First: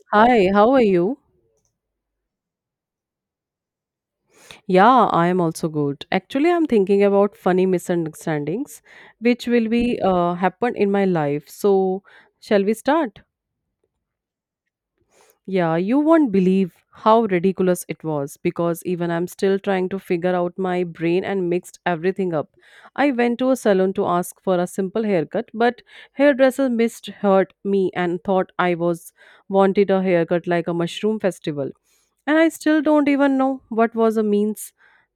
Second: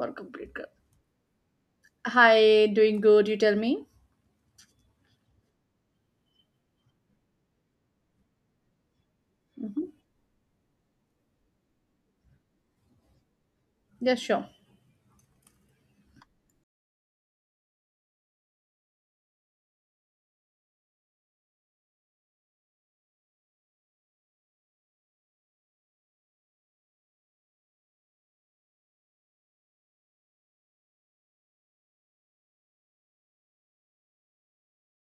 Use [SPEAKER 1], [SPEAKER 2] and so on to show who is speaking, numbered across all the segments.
[SPEAKER 1] For
[SPEAKER 2] Hi,
[SPEAKER 1] complete
[SPEAKER 2] how
[SPEAKER 1] girl.
[SPEAKER 2] are you?
[SPEAKER 1] Hi, doing good, you tell me?
[SPEAKER 2] Yeah, I am also good. Actually, I'm thinking about funny misunderstandings which will
[SPEAKER 1] Hmm.
[SPEAKER 2] be happen in my life. So, shall we start?
[SPEAKER 1] Yeah, sure.
[SPEAKER 2] Yeah, you won't believe how ridiculous it was because even I'm still trying to figure out my brain and mixed everything up. I went to a salon to ask for a simple haircut, but hairdresser misheard me and thought I was wanted a haircut like a mushroom festival. And I still don't even know what was a means.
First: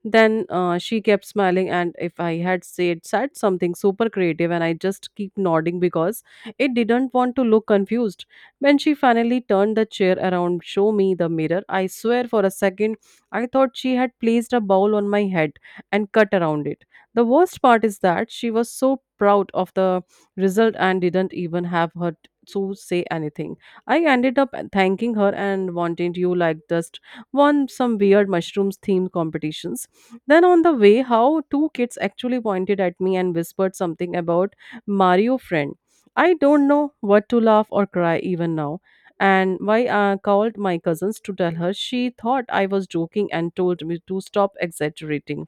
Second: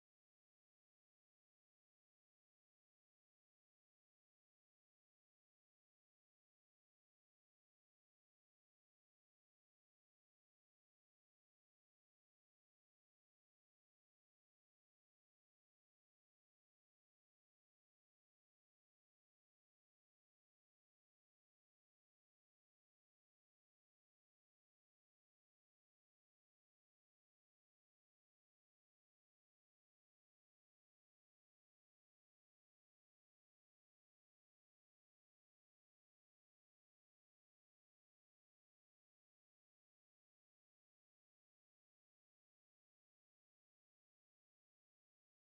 [SPEAKER 2] Then she kept smiling, and if I had said something super creative, and I just keep nodding because it didn't want to look confused when she finally turned the chair around, show me the mirror, I swear for a second I thought she had placed a bowl on my head and cut around it. The worst part is that she was so proud of the result and didn't even have her to say anything. I ended up thanking her and wanting you like just won some weird mushrooms themed competitions. Then on the way, how two kids actually pointed at me and whispered something about Mario friend. I don't know what to laugh or cry even now. And why I called my cousins to tell her she thought I was joking and told me to stop exaggerating.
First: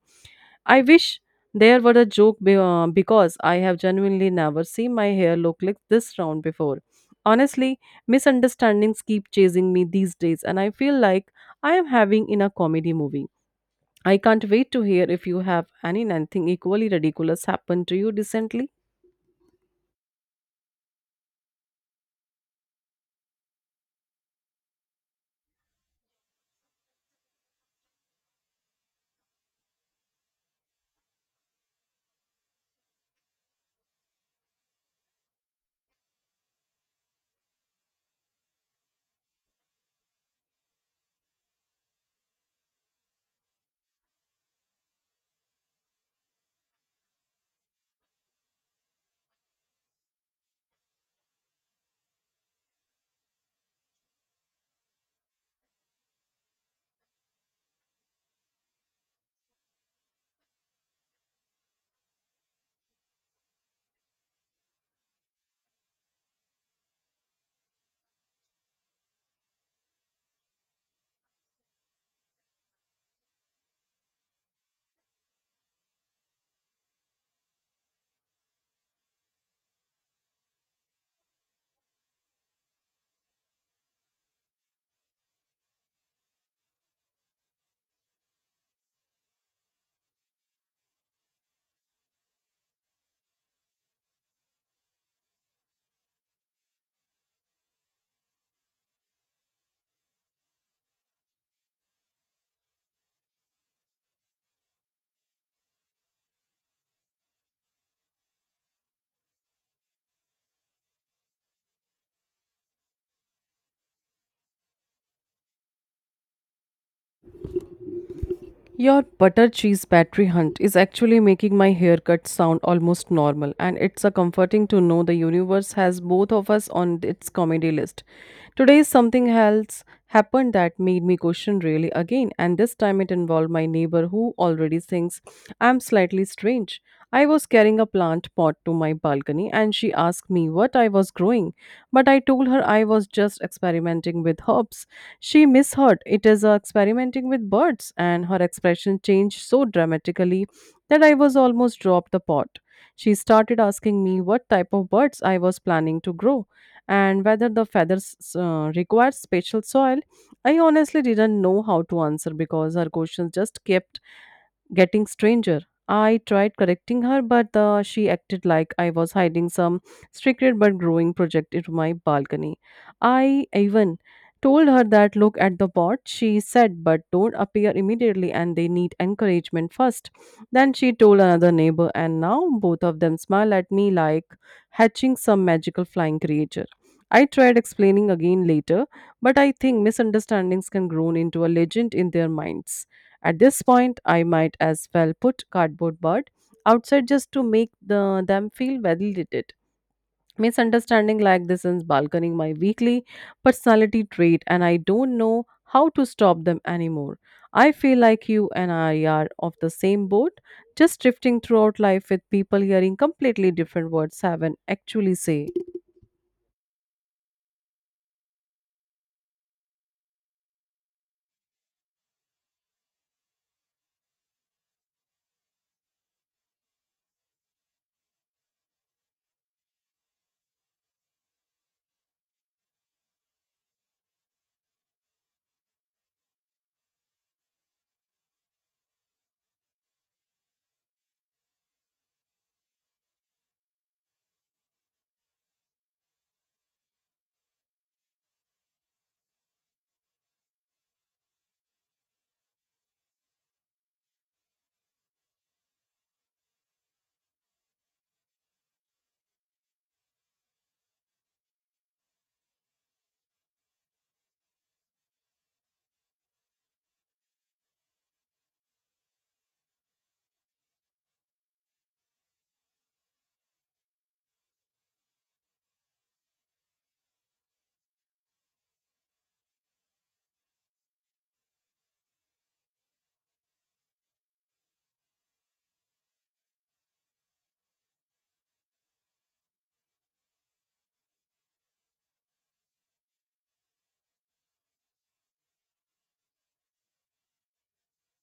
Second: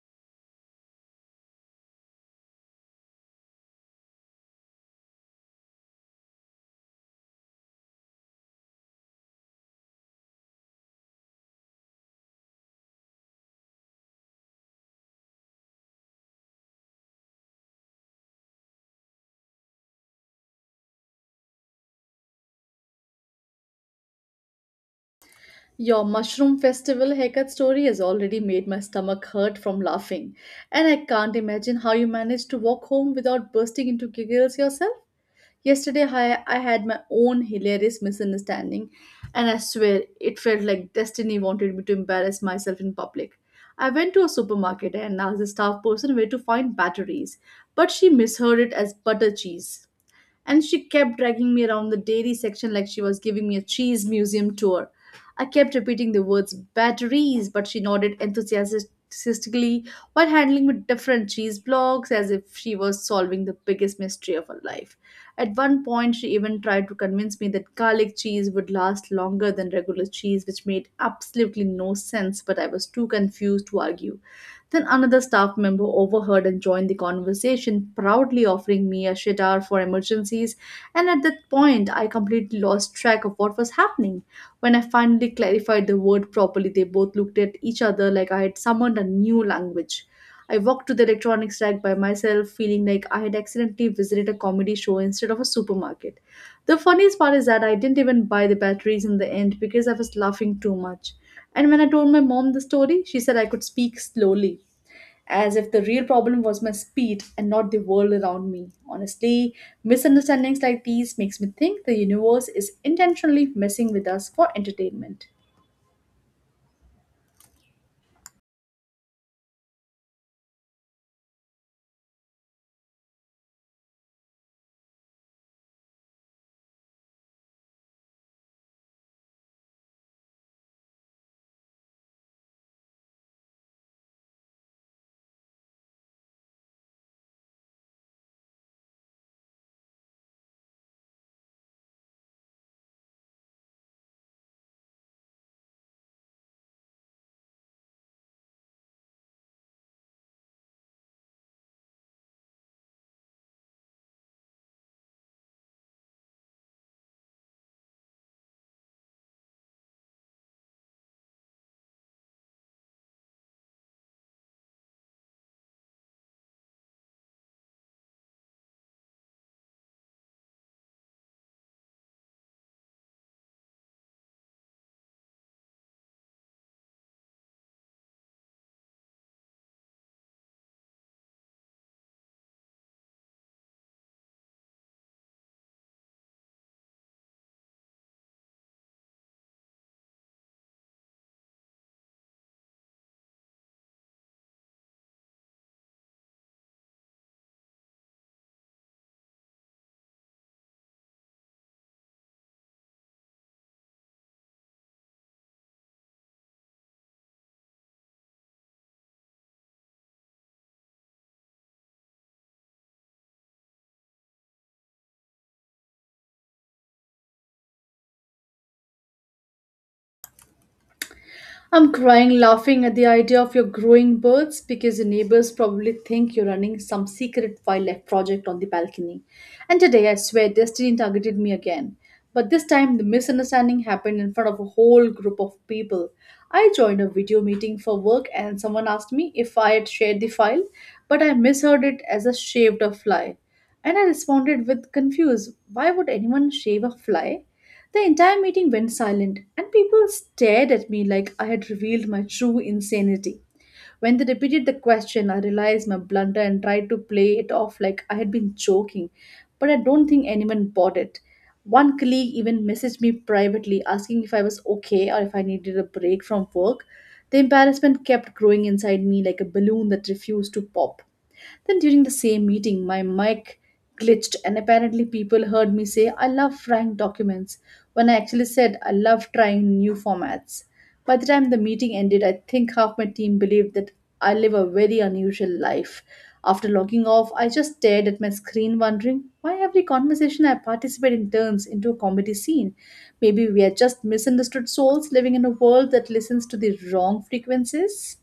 [SPEAKER 2] I wish there were a joke because I have genuinely never seen my hair look like this round before. Honestly, misunderstandings keep chasing me these days, and I feel like I am having in a comedy movie. I can't wait to hear if you have anything equally ridiculous happened to you recently.
[SPEAKER 1] Your mushroom festival haircut story has already made my stomach hurt from laughing, and I can't imagine how you managed to walk home without bursting into giggles yourself. Yesterday, I had my own hilarious misunderstanding, and I swear it felt like destiny wanted me to embarrass myself in public. I went to a supermarket and asked the staff person where to find batteries, but she misheard it as butter cheese. And she kept dragging me around the dairy section like she was giving me a cheese museum tour. I kept repeating the words batteries, but she nodded enthusiastically while handling me different cheese blocks as if she was solving the biggest mystery of her life. At one point, she even tried to convince me that garlic cheese would last longer than regular cheese, which made absolutely no sense, but I was too confused to argue. Then another staff member overheard and joined the conversation, proudly offering me a shidar for emergencies. And at that point, I completely lost track of what was happening. When I finally clarified the word properly, they both looked at each other like I had summoned a new language. I walked to the electronics rack by myself, feeling like I had accidentally visited a comedy show instead of a supermarket. The funniest part is that I didn't even buy the batteries in the end because I was laughing too much. And when I told my mom the story, she said I could speak slowly as if the real problem was my speed and not the world around me. Honestly, misunderstandings like these makes me think the universe is intentionally messing with us for entertainment.
[SPEAKER 2] Your butter cheese battery hunt is actually making my haircut sound almost normal, and it's a comforting to know the universe has both of us on its comedy list. Today, something else happened that made me question really again, and this time it involved my neighbor who already thinks I'm slightly strange. I was carrying a plant pot to my balcony, and she asked me what I was growing, but I told her I was just experimenting with herbs. She misheard it as experimenting with birds, and her expression changed so dramatically that I was almost dropped the pot. She started asking me what type of birds I was planning to grow and whether the feathers required special soil. I honestly didn't know how to answer because her questions just kept getting stranger. I tried correcting her, but she acted like I was hiding some secret but growing project into my balcony. I even told her that look at the pot. She said but don't appear immediately and they need encouragement first. Then she told another neighbor and now both of them smile at me like hatching some magical flying creature. I tried explaining again later, but I think misunderstandings can grow into a legend in their minds. At this point, I might as well put cardboard bird outside just to make them feel validated. Misunderstanding like this is balkaning my weekly personality trait, and I don't know how to stop them anymore. I feel like you and I are of the same boat, just drifting throughout life with people hearing completely different words haven't actually say.
[SPEAKER 1] I'm crying laughing at the idea of your growing birds because your neighbors probably think you're running some secret wildlife project on the balcony. And today I swear destiny targeted me again. But this time the misunderstanding happened in front of a whole group of people. I joined a video meeting for work and someone asked me if I had shared the file, but I misheard it as a shaved a fly. And I responded with confused, why would anyone shave a fly? The entire meeting went silent, and people stared at me like I had revealed my true insanity. When they repeated the question, I realized my blunder and tried to play it off like I had been joking, but I don't think anyone bought it. One colleague even messaged me privately asking if I was okay or if I needed a break from work. The embarrassment kept growing inside me like a balloon that refused to pop. Then during the same meeting, my mic glitched and apparently people heard me say, I love trying documents, when I actually said, I love trying new formats. By the time the meeting ended, I think half my team believed that I live a very unusual life. After logging off, I just stared at my screen, wondering why every conversation I participate in turns into a comedy scene. Maybe we are just misunderstood souls living in a world that listens to the wrong frequencies.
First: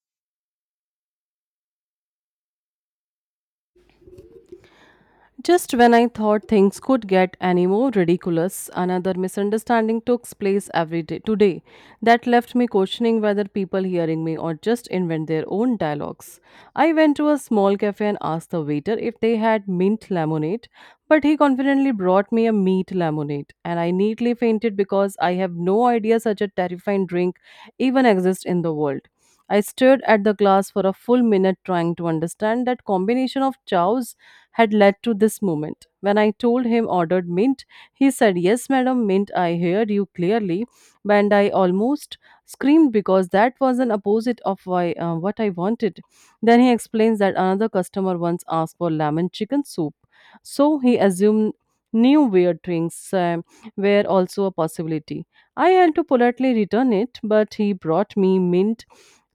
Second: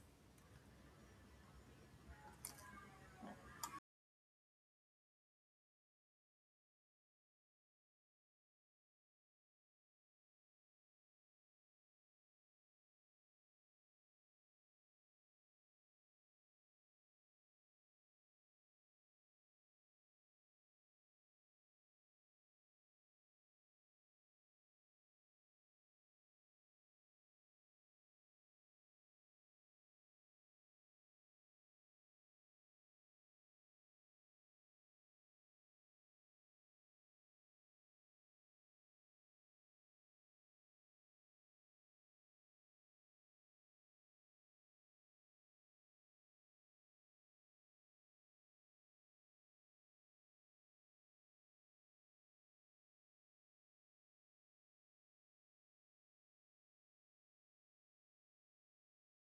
[SPEAKER 2] Just when I thought things could get any more ridiculous, another misunderstanding took place every day today that left me questioning whether people hearing me or just invent their own dialogues. I went to a small cafe and asked the waiter if they had mint lemonade, but he confidently brought me a meat lemonade, and I neatly fainted because I have no idea such a terrifying drink even exists in the world. I stared at the glass for a full minute trying to understand that combination of chows had led to this moment. When I told him ordered mint, he said, "Yes, madam, mint, I hear you clearly." And I almost screamed because that was an opposite of why, what I wanted. Then he explains that another customer once asked for lemon chicken soup. So he assumed new weird drinks were also a possibility. I had to politely return it, but he brought me mint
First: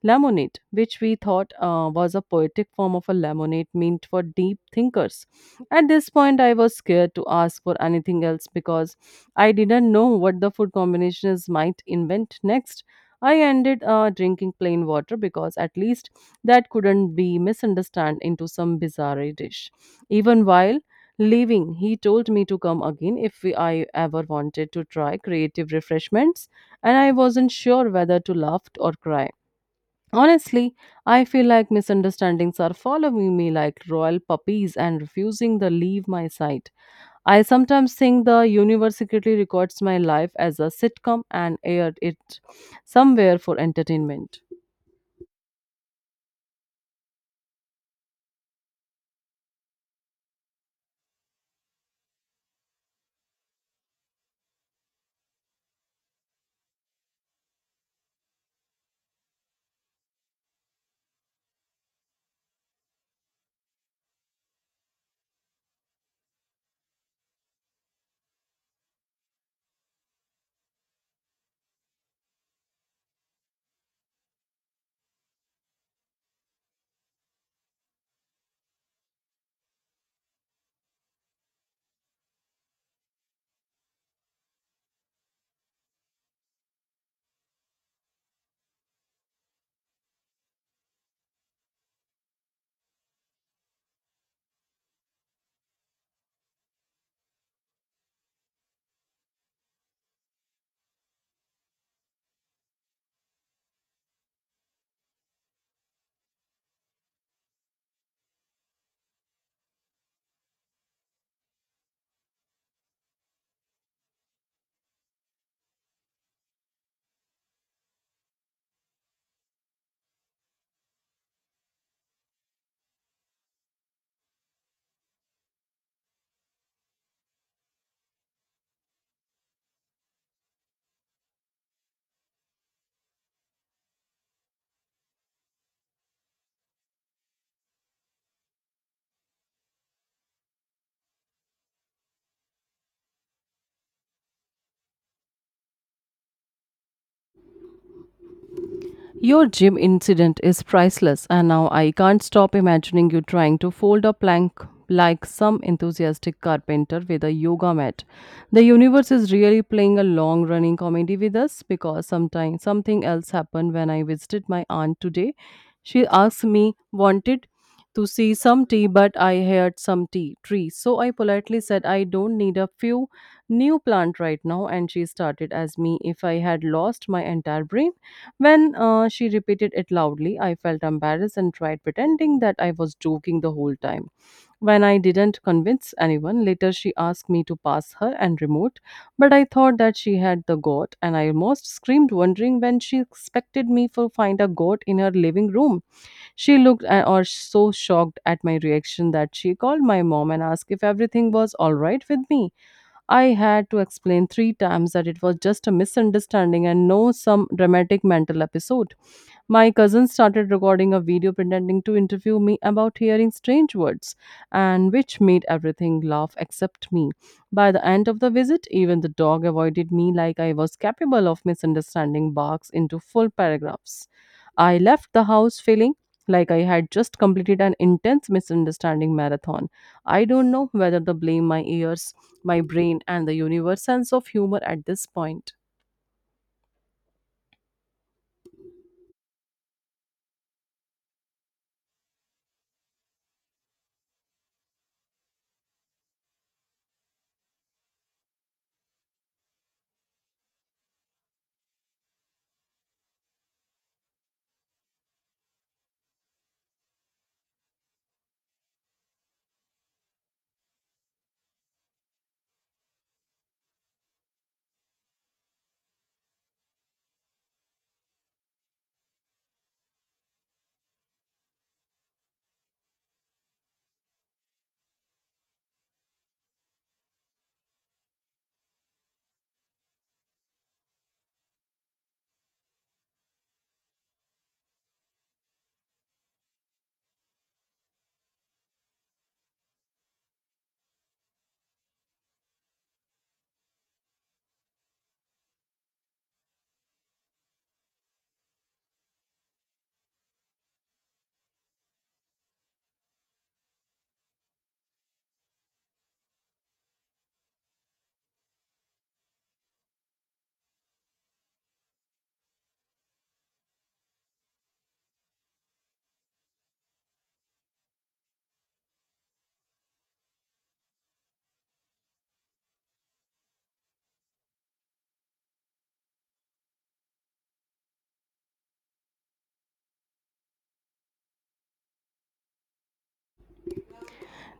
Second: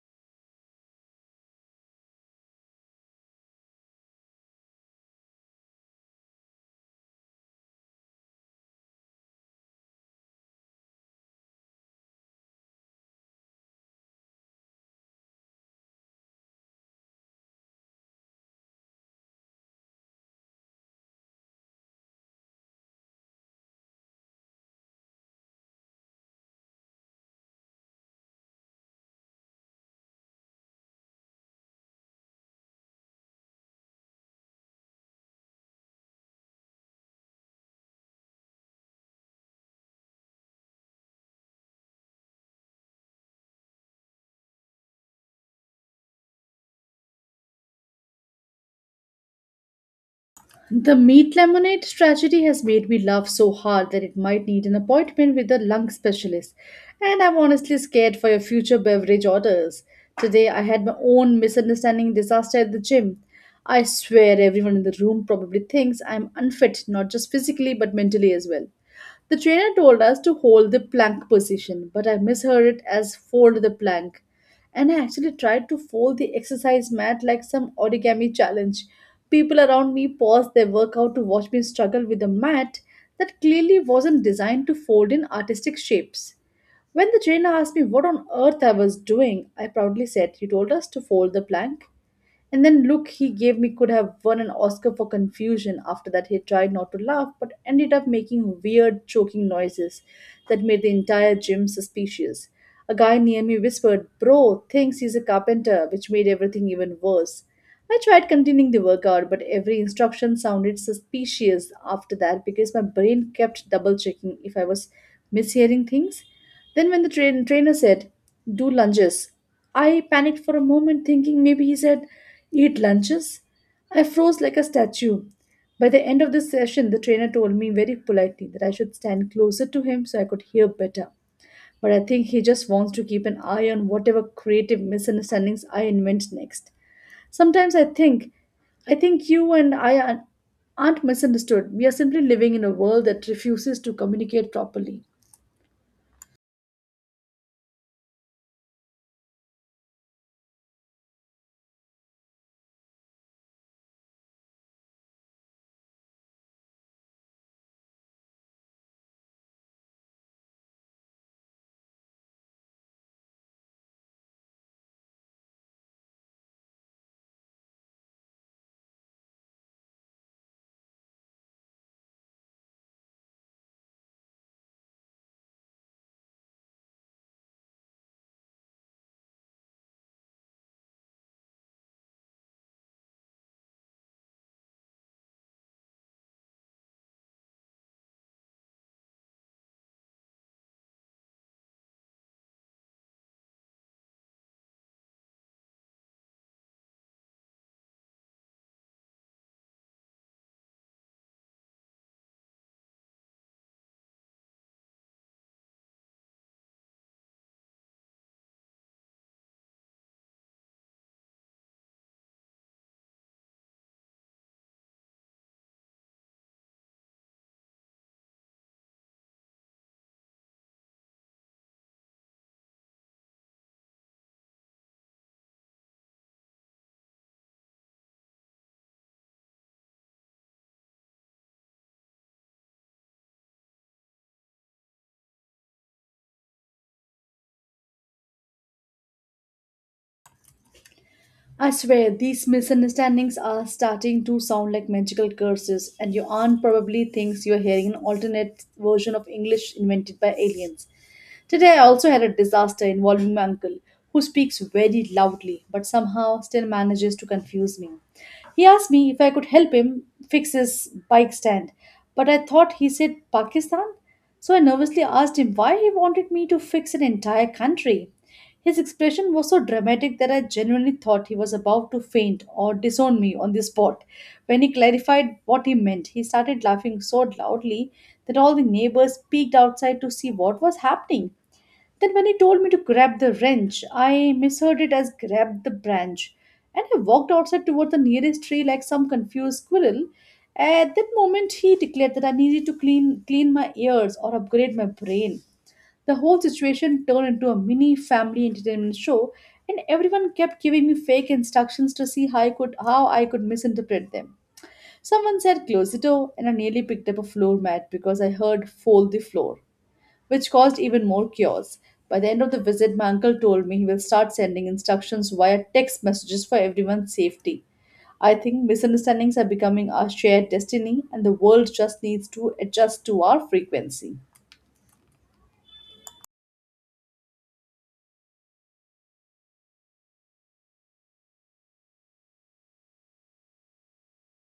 [SPEAKER 2] Lamonade, which we thought was a poetic form of a lemonade meant for deep thinkers. At this point, I was scared to ask for anything else because I didn't know what the food combinations might invent next. I ended drinking plain water because at least that couldn't be misunderstood into some bizarre dish. Even while leaving, he told me to come again if I ever wanted to try creative refreshments, and I wasn't sure whether to laugh or cry. Honestly, I feel like misunderstandings are following me like royal puppies and refusing to leave my sight. I sometimes think the universe secretly records my life as a sitcom and aired it somewhere for entertainment.
[SPEAKER 1] The meat lemonade tragedy has made me laugh so hard that it might need an appointment with a lung specialist. And I'm honestly scared for your future beverage orders. Today I had my own misunderstanding disaster at the gym. I swear everyone in the room probably thinks I'm unfit, not just physically but mentally as well. The trainer told us to hold the plank position, but I misheard it as fold the plank. And I actually tried to fold the exercise mat like some origami challenge. People around me paused their workout to watch me struggle with a mat that clearly wasn't designed to fold in artistic shapes. When the trainer asked me what on earth I was doing, I proudly said, You told us to fold the plank. And then look he gave me could have won an Oscar for confusion. After that, he tried not to laugh but ended up making weird choking noises that made the entire gym suspicious. A guy near me whispered, Bro, thinks he's a carpenter, which made everything even worse. I tried continuing the workout, but every instruction sounded suspicious after that because my brain kept double checking if I was mishearing things. Then, when the trainer said, Do lunges, I panicked for a moment, thinking maybe he said, Eat lunches. I froze like a statue. By the end of this session, the trainer told me very politely that I should stand closer to him so I could hear better. But I think he just wants to keep an eye on whatever creative misunderstandings I invent next. Sometimes I think you and aren't misunderstood. We are simply living in a world that refuses to communicate properly.
[SPEAKER 2] Your gym incident is priceless, and now I can't stop imagining you trying to fold a plank like some enthusiastic carpenter with a yoga mat. The universe is really playing a long running comedy with us because sometimes something else happened when I visited my aunt today. She asked me, wanted to see some tea, but I heard some tea tree. So I politely said, I don't need a few new plant right now. And she started as me if I had lost my entire brain. When she repeated it loudly, I felt embarrassed and tried pretending that I was joking the whole time. When I didn't convince anyone, later she asked me to pass her and remote, but I thought that she had the goat, and I almost screamed, wondering when she expected me to find a goat in her living room. She looked or so shocked at my reaction that she called my mom and asked if everything was all right with me. I had to explain 3 times that it was just a misunderstanding and no some dramatic mental episode. My cousin started recording a video pretending to interview me about hearing strange words, and which made everything laugh except me. By the end of the visit, even the dog avoided me like I was capable of misunderstanding barks into full paragraphs. I left the house feeling like I had just completed an intense misunderstanding marathon. I don't know whether to blame my ears, my brain, and the universe sense of humor at this point.
[SPEAKER 1] I swear, these misunderstandings are starting to sound like magical curses, and your aunt probably thinks you are hearing an alternate version of English invented by aliens. Today, I also had a disaster involving my uncle, who speaks very loudly but somehow still manages to confuse me. He asked me if I could help him fix his bike stand, but I thought he said Pakistan, so I nervously asked him why he wanted me to fix an entire country. His expression was so dramatic that I genuinely thought he was about to faint or disown me on the spot. When he clarified what he meant, he started laughing so loudly that all the neighbors peeked outside to see what was happening. Then, when he told me to grab the wrench, I misheard it as grab the branch. And I walked outside toward the nearest tree like some confused squirrel. At that moment, he declared that I needed to clean my ears or upgrade my brain. The whole situation turned into a mini family entertainment show, and everyone kept giving me fake instructions to see how I could misinterpret them. Someone said close the door, and I nearly picked up a floor mat because I heard fold the floor, which caused even more chaos. By the end of the visit, my uncle told me he will start sending instructions via text messages for everyone's safety. I think misunderstandings are becoming our shared destiny, and the world just needs to adjust to our frequency.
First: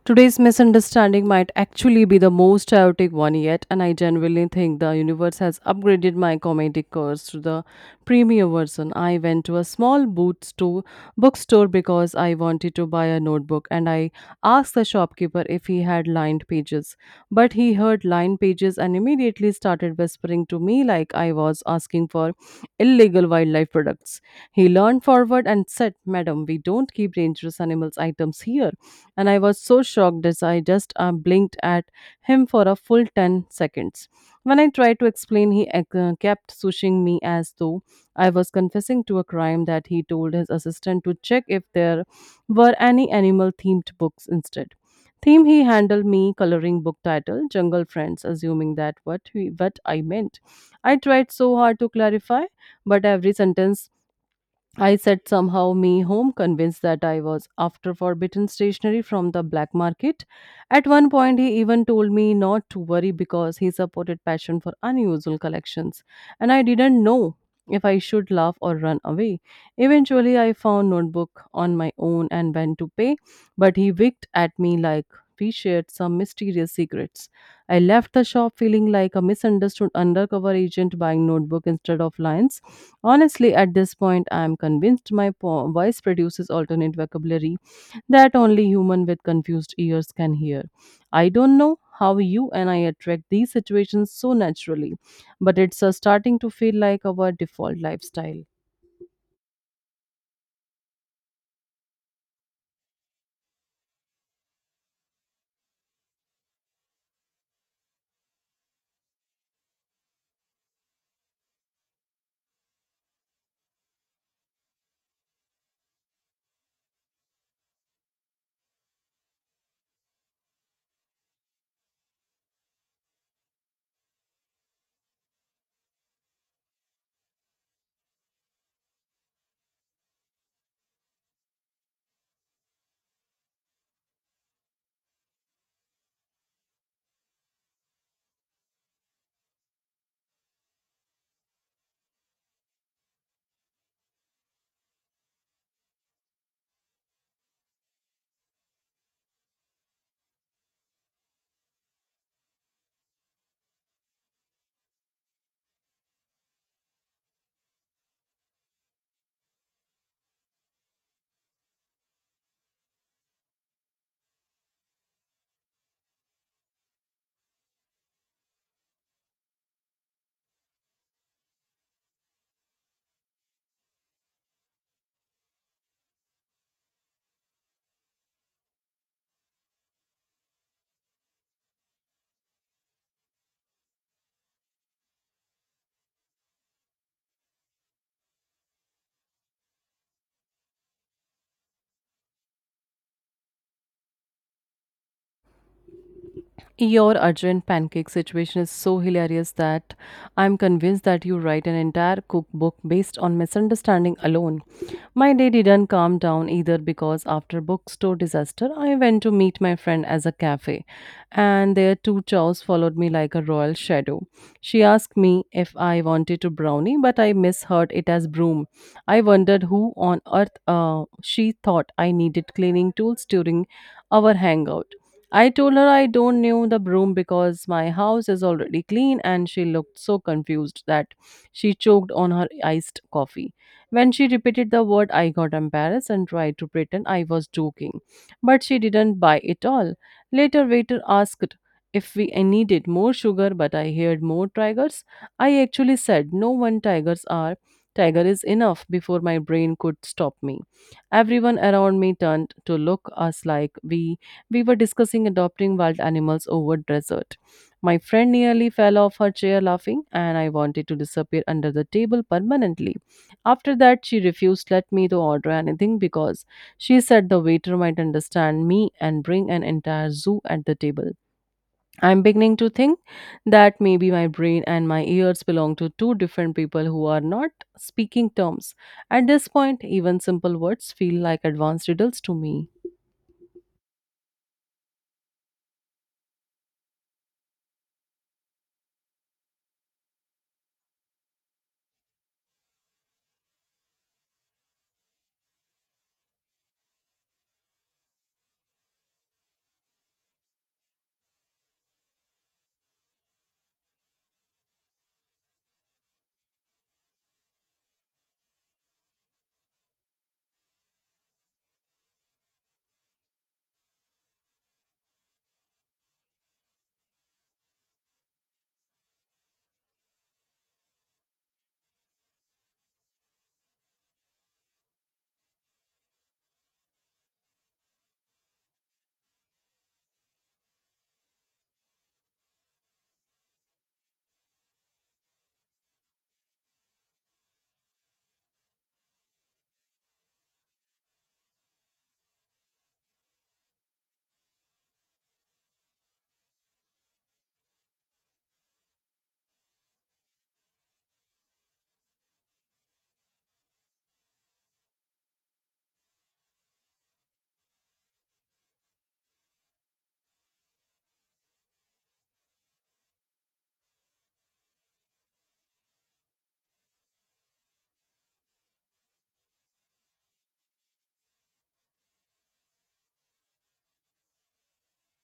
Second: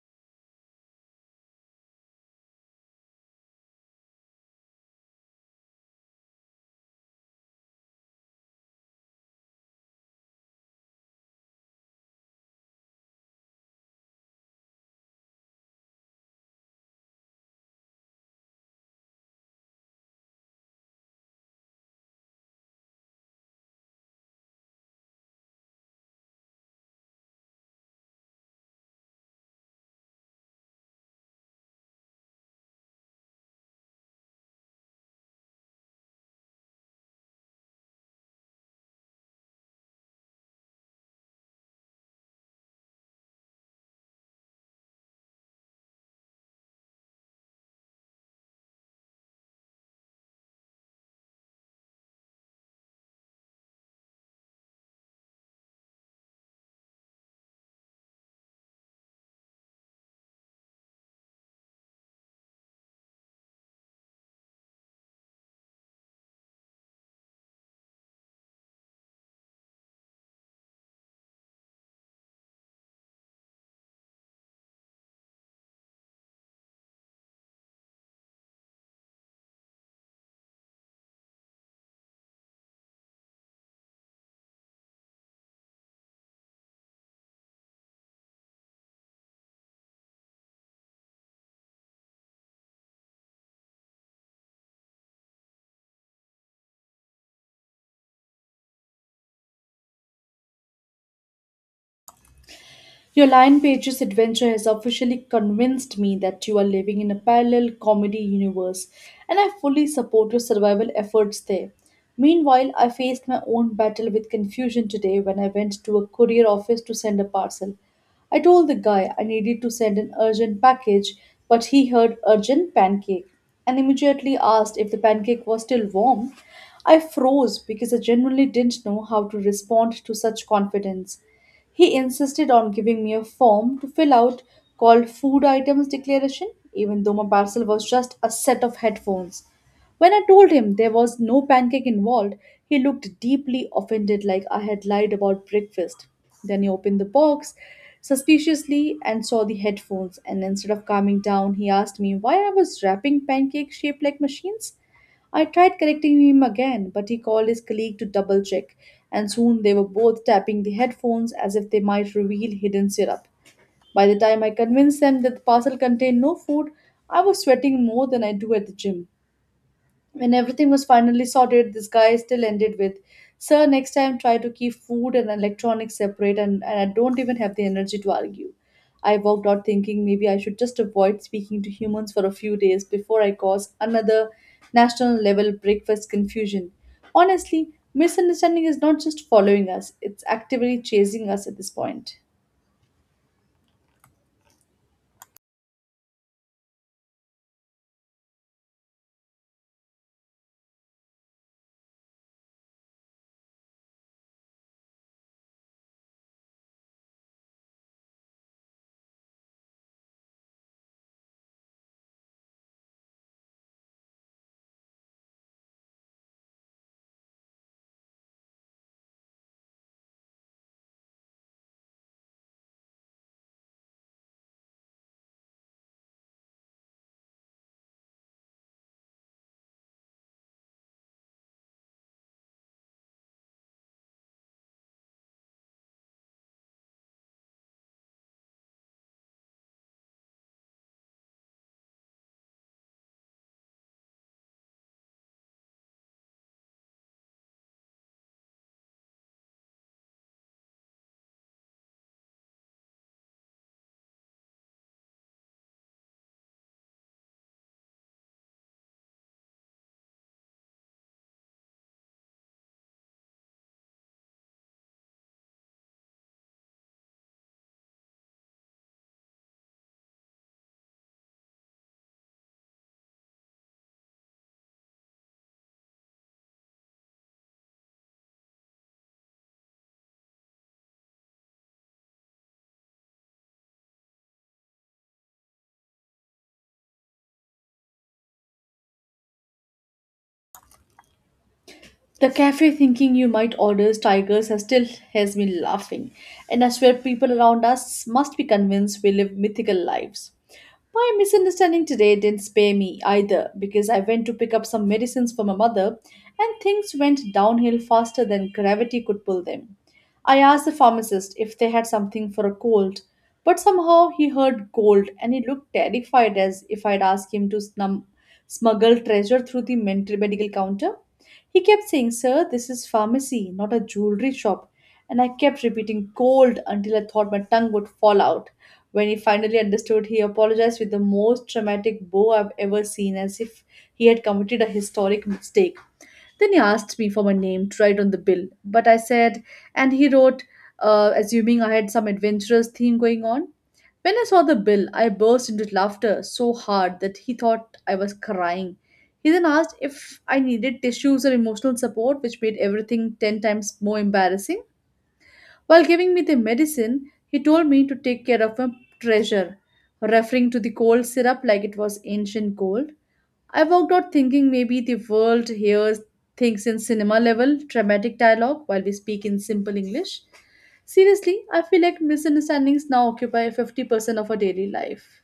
[SPEAKER 2] Today's misunderstanding might actually be the most chaotic one yet, and I genuinely think the universe has upgraded my comedic curse to the premium version. I went to a small bookstore because I wanted to buy a notebook, and I asked the shopkeeper if he had lined pages. But he heard lined pages and immediately started whispering to me like I was asking for or illegal wildlife products. He leaned forward and said, "Madam, we don't keep dangerous animals items here." And I was so shocked as I just blinked at him for a full 10 seconds. When I tried to explain, he kept swishing me as though I was confessing to a crime that he told his assistant to check if there were any animal themed books instead. Theme he handled me coloring book title Jungle Friends, assuming that what, he, what I meant. I tried so hard to clarify, but every sentence I said somehow me home, convinced that I was after forbidden stationery from the black market. At one point, he even told me not to worry because he supported passion for unusual collections, and I didn't know if I should laugh or run away. Eventually, I found notebook on my own and went to pay, but he winked at me like we shared some mysterious secrets. I left the shop feeling like a misunderstood undercover agent buying notebook instead of lions. Honestly, at this point, I am convinced my voice produces alternate vocabulary that only human with confused ears can hear. I don't know how you and I attract these situations so naturally, but it's starting to feel like our default lifestyle.
[SPEAKER 1] Your Lion Pages adventure has officially convinced me that you are living in a parallel comedy universe, and I fully support your survival efforts there. Meanwhile, I faced my own battle with confusion today when I went to a courier office to send a parcel. I told the guy I needed to send an urgent package, but he heard urgent pancake and immediately asked if the pancake was still warm. I froze because I genuinely didn't know how to respond to such confidence. He insisted on giving me a form to fill out called Food Items Declaration, even though my parcel was just a set of headphones. When I told him there was no pancake involved, he looked deeply offended like I had lied about breakfast. Then he opened the box suspiciously and saw the headphones, and instead of calming down, he asked me why I was wrapping pancake shaped like machines. I tried correcting him again, but he called his colleague to double check, and soon they were both tapping the headphones as if they might reveal hidden syrup. By the time I convinced them that the parcel contained no food, I was sweating more than I do at the gym. When everything was finally sorted, this guy still ended with, Sir, next time try to keep food and electronics separate, and I don't even have the energy to argue. I walked out thinking maybe I should just avoid speaking to humans for a few days before I cause another national level breakfast confusion. Honestly, misunderstanding is not just following us, it's actively chasing us at this point.
[SPEAKER 2] Your urgent pancake situation is so hilarious that I'm convinced that you write an entire cookbook based on misunderstanding alone. My day didn't calm down either because after bookstore disaster, I went to meet my friend as a cafe, and their two chows followed me like a royal shadow. She asked me if I wanted to brownie, but I misheard it as broom. I wondered who on earth she thought I needed cleaning tools during our hangout. I told her I don't knew the broom because my house is already clean and she looked so confused that she choked on her iced coffee. When she repeated the word I got embarrassed and tried to pretend I was joking, but she didn't buy it all. Later waiter asked if we I needed more sugar, but I heard more tigers. I actually said, no one tigers are tiger is enough before my brain could stop me. Everyone around me turned to look us like we were discussing adopting wild animals over desert. My friend nearly fell off her chair laughing, and I wanted to disappear under the table permanently. After that, she refused to let me to order anything because she said the waiter might understand me and bring an entire zoo at the table. I'm beginning to think that maybe my brain and my ears belong to two different people who are not speaking terms. At this point, even simple words feel like advanced riddles to me.
[SPEAKER 1] The cafe thinking you might order tigers has me laughing, and I swear people around us must be convinced we live mythical lives. My misunderstanding today didn't spare me either because I went to pick up some medicines for my mother and things went downhill faster than gravity could pull them. I asked the pharmacist if they had something for a cold, but somehow he heard gold and he looked terrified as if I'd asked him to smuggle treasure through the mental medical counter. He kept saying, Sir, this is pharmacy, not a jewelry shop. And I kept repeating "cold" until I thought my tongue would fall out. When he finally understood, he apologized with the most dramatic bow I've ever seen, as if he had committed a historic mistake. Then he asked me for my name to write on the bill, but I said, and he wrote, assuming I had some adventurous theme going on. When I saw the bill, I burst into laughter so hard that he thought I was crying. He then asked if I needed tissues or emotional support, which made everything 10 times more embarrassing. While giving me the medicine, he told me to take care of a treasure, referring to the cold syrup like it was ancient gold. I walked out thinking maybe the world hears things in cinema level, dramatic dialogue, while we speak in simple English. Seriously, I feel like misunderstandings now occupy 50% of our daily life.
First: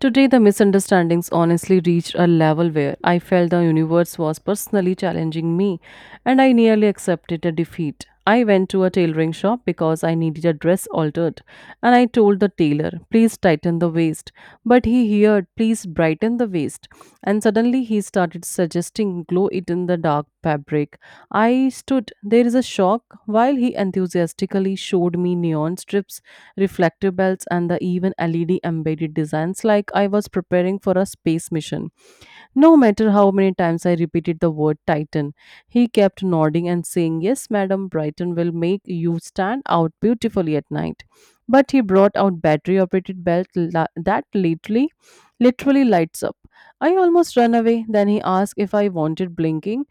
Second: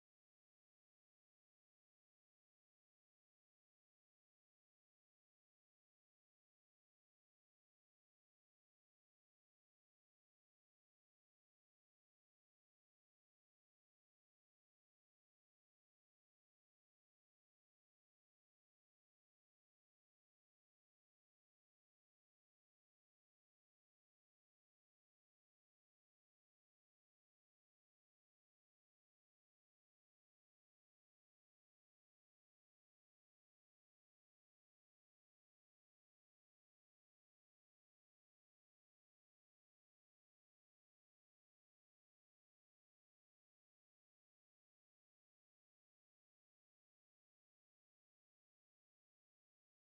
[SPEAKER 2] Today, the misunderstandings honestly reached a level where I felt the universe was personally challenging me and I nearly accepted a defeat. I went to a tailoring shop because I needed a dress altered, and I told the tailor, please tighten the waist. But he heard, please brighten the waist. And suddenly he started suggesting glow it in the dark fabric. I stood there is a shock while he enthusiastically showed me neon strips, reflective belts, and the even LED embedded designs like I was preparing for a space mission. No matter how many times I repeated the word Titan, he kept nodding and saying, yes, madam, Brighton will make you stand out beautifully at night. But he brought out battery operated that literally lights up. I almost ran away. Then he asked if I wanted blinking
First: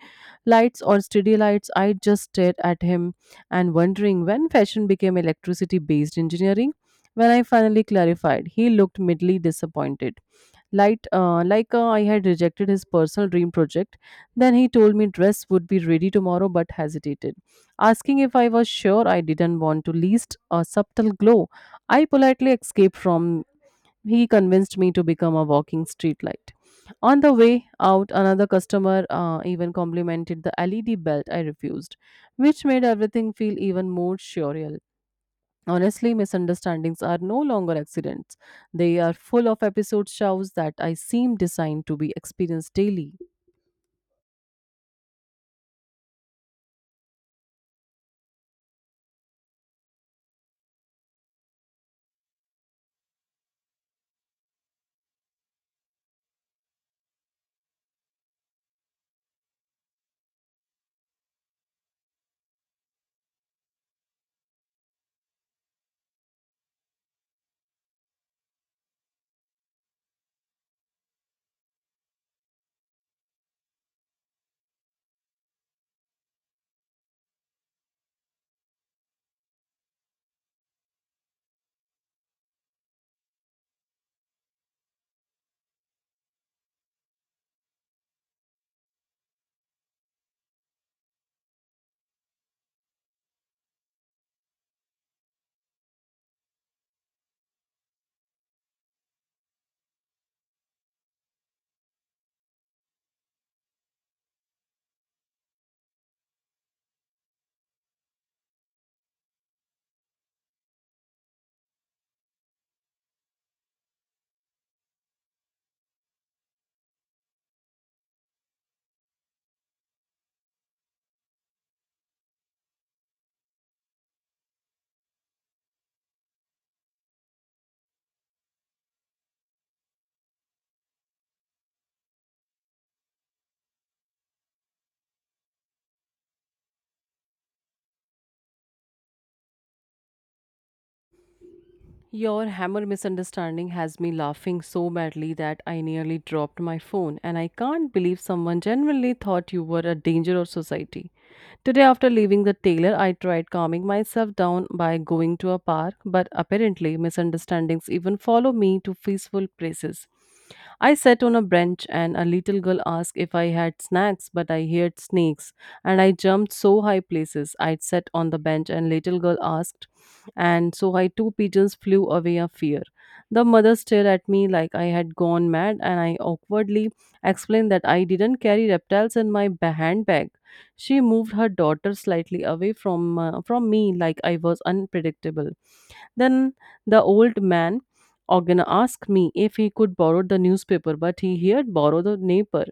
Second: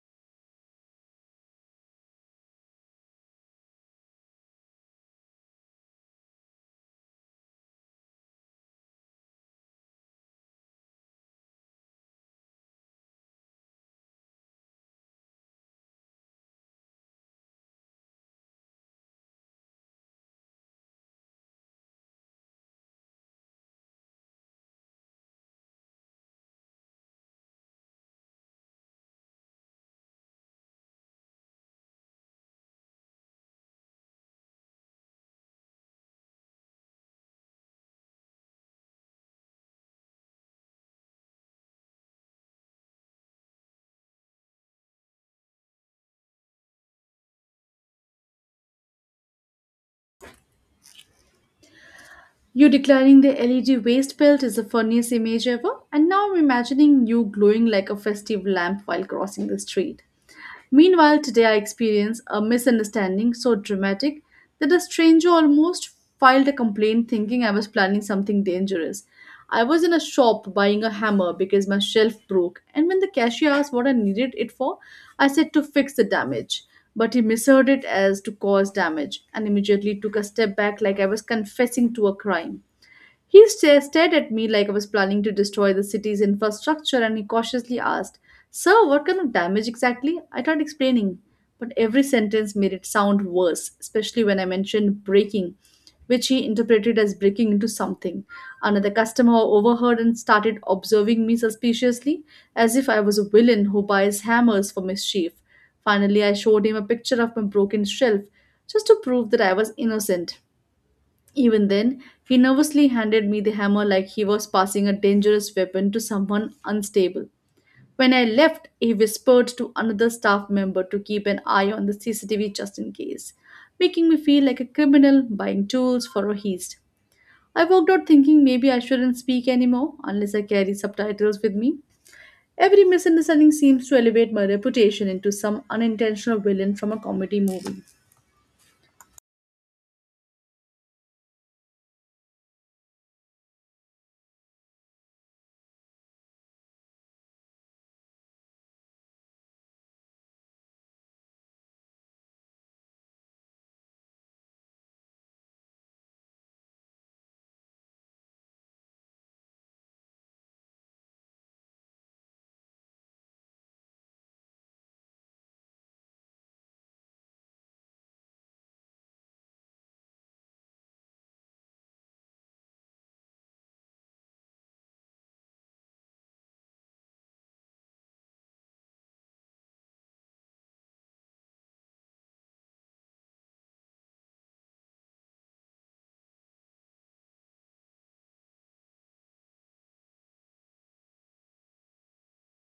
[SPEAKER 2] lights or study lights. I just stared at him and wondering when fashion became electricity based engineering. When I finally clarified, he looked midly disappointed. Like I had rejected his personal dream project. Then he told me dress would be ready tomorrow, but hesitated, asking if I was sure I didn't want to least a subtle glow. I politely escaped from he convinced me to become a walking streetlight. On the way out, another customer even complimented the LED belt I refused, which made everything feel even more surreal. Honestly, misunderstandings are no longer accidents. They are full of episode shows that I seem designed to be experienced daily.
[SPEAKER 1] You declaring the LED waist belt is the funniest image ever, and now I'm imagining you glowing like a festive lamp while crossing the street. Meanwhile, today I experienced a misunderstanding so dramatic that a stranger almost filed a complaint thinking I was planning something dangerous. I was in a shop buying a hammer because my shelf broke, and when the cashier asked what I needed it for, I said to fix the damage, but he misheard it as to cause damage and immediately took a step back like I was confessing to a crime. He stared at me like I was planning to destroy the city's infrastructure, and he cautiously asked, Sir, what kind of damage exactly? I tried explaining, but every sentence made it sound worse, especially when I mentioned breaking, which he interpreted as breaking into something. Another customer overheard and started observing me suspiciously, as if I was a villain who buys hammers for mischief. Finally, I showed him a picture of my broken shelf just to prove that I was innocent. Even then, he nervously handed me the hammer like he was passing a dangerous weapon to someone unstable. When I left, he whispered to another staff member to keep an eye on the CCTV just in case, making me feel like a criminal buying tools for a heist. I walked out thinking maybe I shouldn't speak anymore unless I carry subtitles with me. Every misunderstanding seems to elevate my reputation into some unintentional villain from a comedy movie.
[SPEAKER 2] Your hammer misunderstanding has me laughing so badly that I nearly dropped my phone, and I can't believe someone genuinely thought you were a danger of society. Today, after leaving the tailor, I tried calming myself down by going to a park, but apparently, misunderstandings even follow me to peaceful places. I sat on a bench, and a little girl asked if I had snacks, but I heard snakes, and I jumped so high places. I sat on the bench, and little girl asked and so I two pigeons flew away of fear. The mother stared at me like I had gone mad, and I awkwardly explained that I didn't carry reptiles in my handbag. She moved her daughter slightly away from me, like I was unpredictable. Then the old man organ asked me if he could borrow the newspaper, but he here borrowed the neighbor,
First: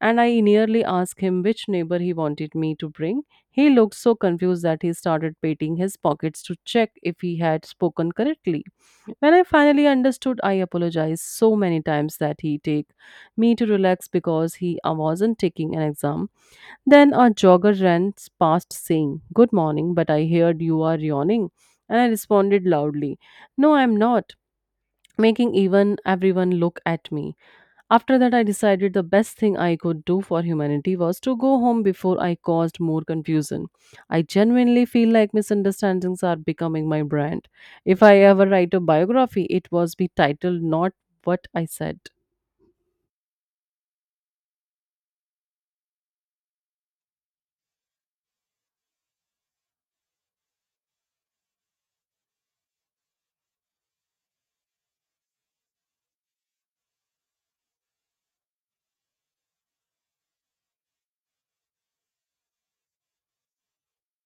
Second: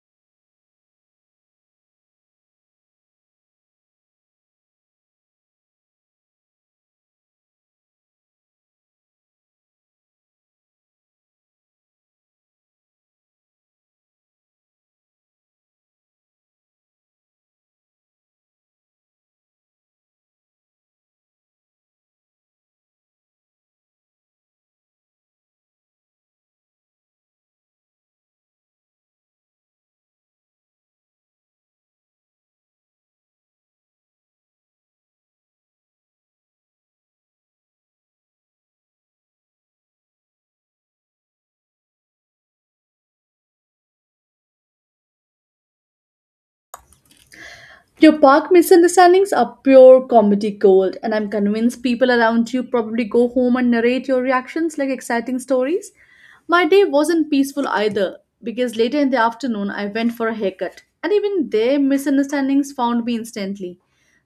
[SPEAKER 2] and I nearly asked him which neighbor he wanted me to bring. He looked so confused that he started patting his pockets to check if he had spoken correctly. When I finally understood, I apologized so many times that he take me to relax because he wasn't taking an exam. Then a jogger ran past saying, good morning, but I heard you are yawning. And I responded loudly, no, I'm not, making even everyone look at me. After that, I decided the best thing I could do for humanity was to go home before I caused more confusion. I genuinely feel like misunderstandings are becoming my brand. If I ever write a biography, it was be titled Not What I Said.
[SPEAKER 1] Your park misunderstandings are pure comedy gold, and I'm convinced people around you probably go home and narrate your reactions like exciting stories. My day wasn't peaceful either, because later in the afternoon I went for a haircut, and even their misunderstandings found me instantly.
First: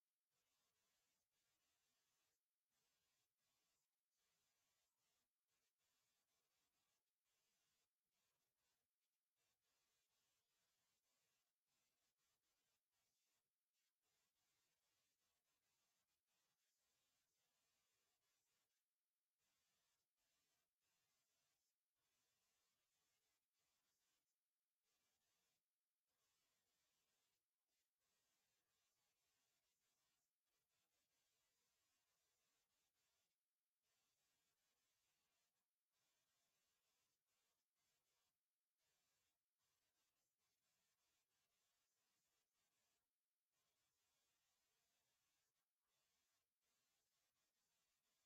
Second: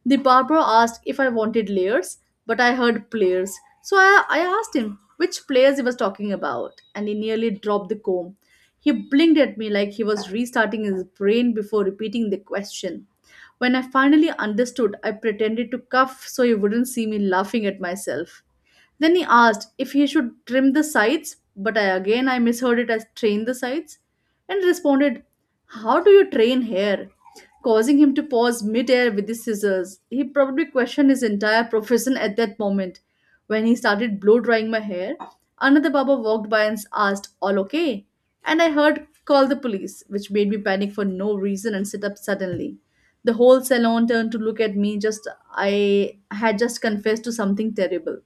[SPEAKER 1] The barber asked if I wanted layers, but I heard players. So I asked him which players he was talking about, and he nearly dropped the comb. He blinked at me like he was restarting his brain before repeating the question. When I finally understood, I pretended to cough so he wouldn't see me laughing at myself. Then he asked if he should trim the sides, but I again I misheard it as train the sides and responded, how do you train hair? Causing him to pause midair with the scissors. He probably questioned his entire profession at that moment. When he started blow drying my hair, another Baba walked by and asked, all okay? And I heard, call the police, which made me panic for no reason and sit up suddenly. The whole salon turned to look at me just I had just confessed to something terrible.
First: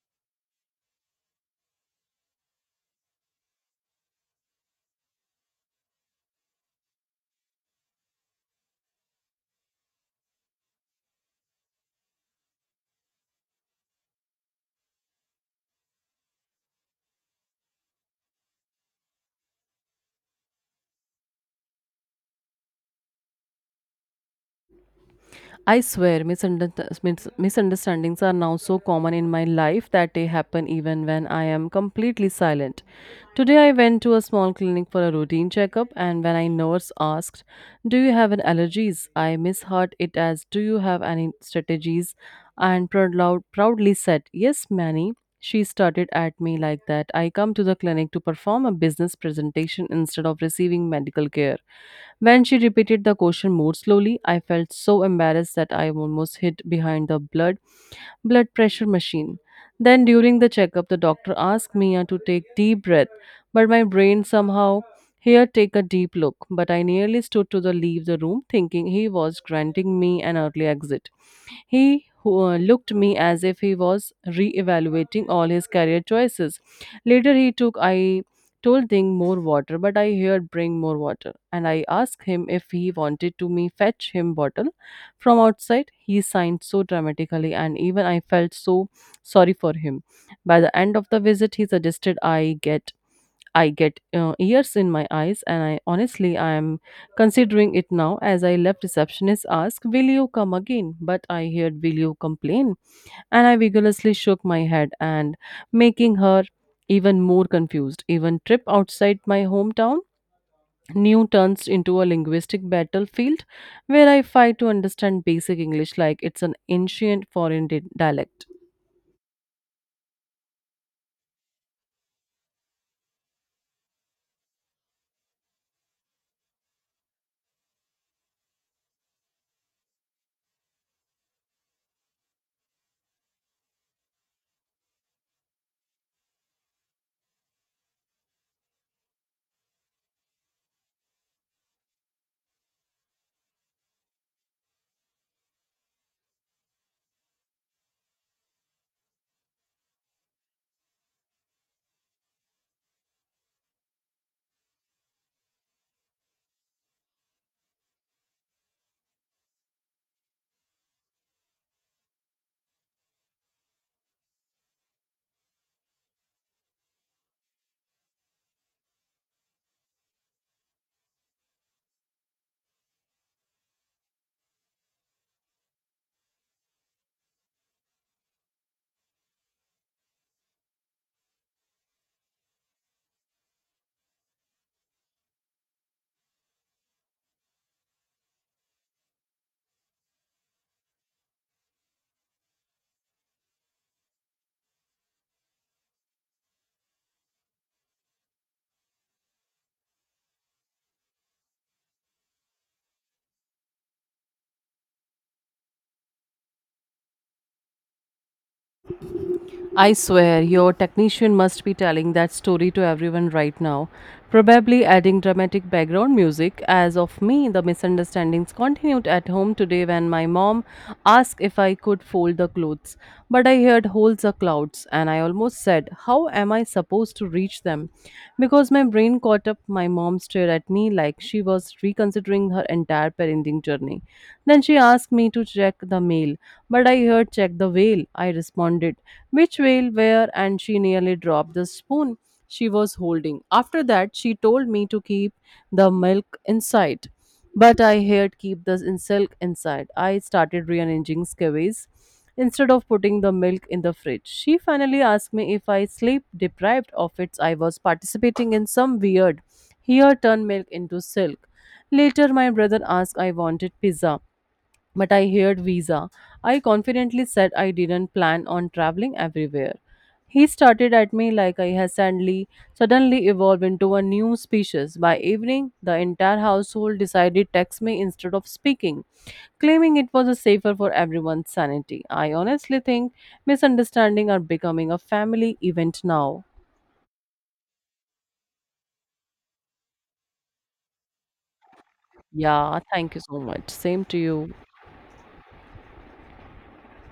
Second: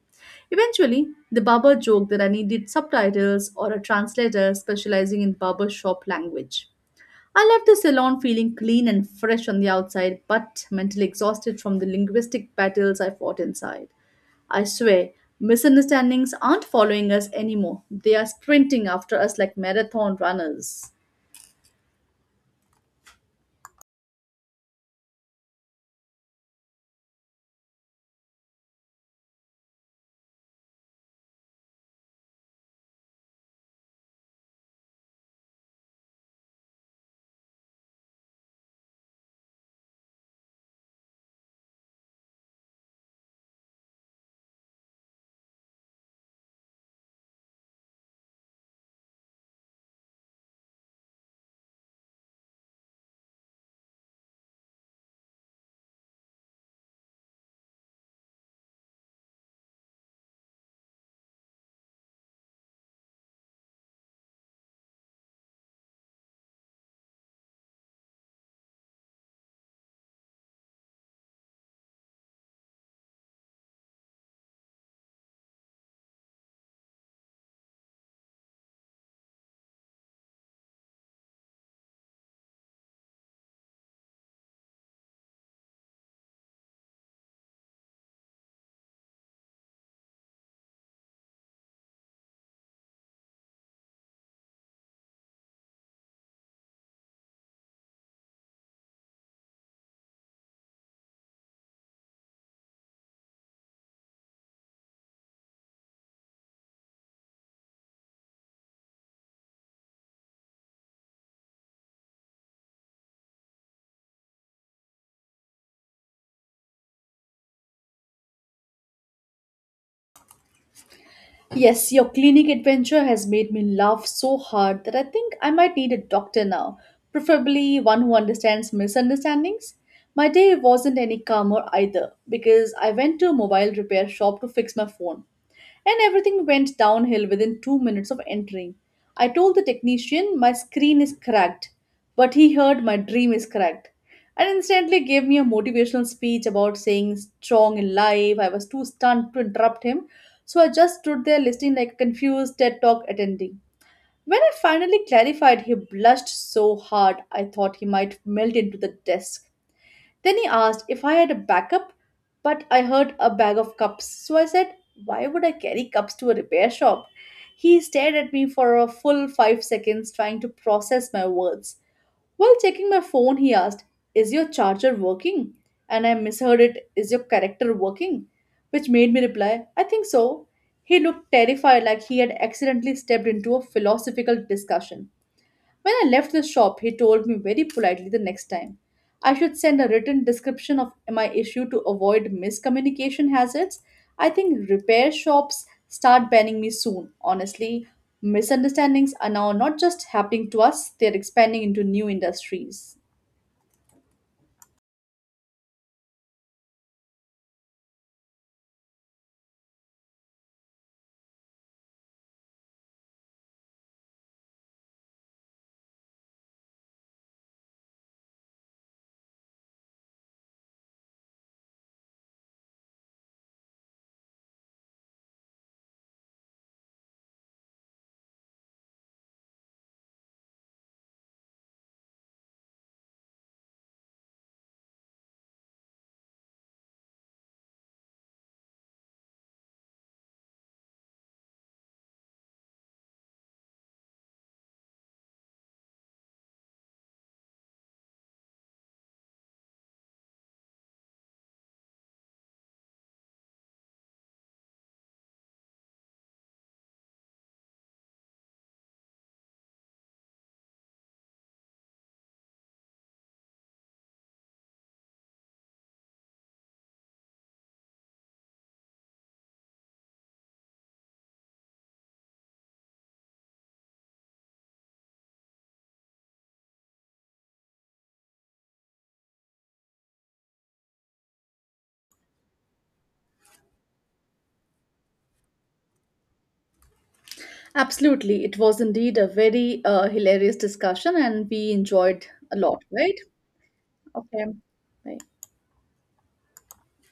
[SPEAKER 1] Eventually, the barber joked that I needed subtitles or a translator specializing in barber shop language. I left the salon feeling clean and fresh on the outside, but mentally exhausted from the linguistic battles I fought inside. I swear, misunderstandings aren't following us anymore. They are sprinting after us like marathon runners.
[SPEAKER 2] I swear, misunderstandings are now so common in my life that they happen even when I am completely silent. Today, I went to a small clinic for a routine checkup, and when I nurse asked, "Do you have any allergies?" I misheard it as, "Do you have any strategies?" and proudly said, "Yes, many." She started at me like that. I come to the clinic to perform a business presentation instead of receiving medical care. When she repeated the question more slowly, I felt so embarrassed that I almost hid behind the blood pressure machine. Then during the checkup, the doctor asked Mia to take deep breath, but my brain somehow here take a deep look. But I nearly stood to the leave the room, thinking he was granting me an early exit. He looked me as if he was re-evaluating all his career choices. Later, he took I told Ding more water, but I heard bring more water, and I asked him if he wanted to me fetch him bottle from outside. He signed so dramatically, and even I felt so sorry for him. By the end of the visit, he suggested I get ears in my eyes, and I am considering it now. As I left, receptionist asked, "Will you come again?" But I heard, "Will you complain?" And I vigorously shook my head, and making her even more confused. Even trip outside my hometown new turns into a linguistic battlefield where I fight to understand basic English like it's an ancient foreign dialect.
[SPEAKER 1] Yes, your clinic adventure has made me laugh so hard that I think I might need a doctor now, preferably one who understands misunderstandings. My day wasn't any calmer either, because I went to a mobile repair shop to fix my phone, and everything went downhill within 2 minutes of entering. I told the technician my screen is cracked, but he heard my dream is cracked, and instantly gave me a motivational speech about saying strong in life. I was too stunned to interrupt him, so I just stood there listening like a confused TED Talk attendee. When I finally clarified, he blushed so hard I thought he might melt into the desk. Then he asked if I had a backup, but I heard a bag of cups. So I said, why would I carry cups to a repair shop? He stared at me for a full 5 seconds, trying to process my words. While checking my phone, he asked, is your charger working? And I misheard it: "Is your character working?" Which made me reply, I think so. He looked terrified, like he had accidentally stepped into a philosophical discussion. When I left the shop, he told me very politely the next time I should send a written description of my issue to avoid miscommunication hazards. I think repair shops start banning me soon. Honestly, misunderstandings are now not just happening to us, they're expanding into new industries.
[SPEAKER 2] I swear, your technician must be telling that story to everyone right now, probably adding dramatic background music. As of me, the misunderstandings continued at home today when my mom asked if I could fold the clothes. But I heard holes are clouds, and I almost said, how am I supposed to reach them? Because my brain caught up, my mom stared at me like she was reconsidering her entire parenting journey. Then she asked me to check the mail, but I heard check the whale. I responded which will wear, and she nearly dropped the spoon she was holding. After that, she told me to keep the milk inside. But I heard keep the silk inside. I started rearranging scabies instead of putting the milk in the fridge. She finally asked me if I sleep deprived of it. I was participating in some weird here turn milk into silk. Later, my brother asked I wanted pizza, but I heard visa. I confidently said I didn't plan on traveling everywhere. He started at me like I had suddenly evolved into a new species. By evening, the entire household decided to text me instead of speaking, claiming it was a safer for everyone's sanity. I honestly think misunderstanding are becoming a family event now.
[SPEAKER 1] Absolutely. It was indeed a very hilarious discussion, and we enjoyed a
[SPEAKER 2] Yeah,
[SPEAKER 1] lot,
[SPEAKER 2] thank
[SPEAKER 1] right?
[SPEAKER 2] you so much. Same to
[SPEAKER 1] Okay.
[SPEAKER 2] you.
[SPEAKER 1] Bye.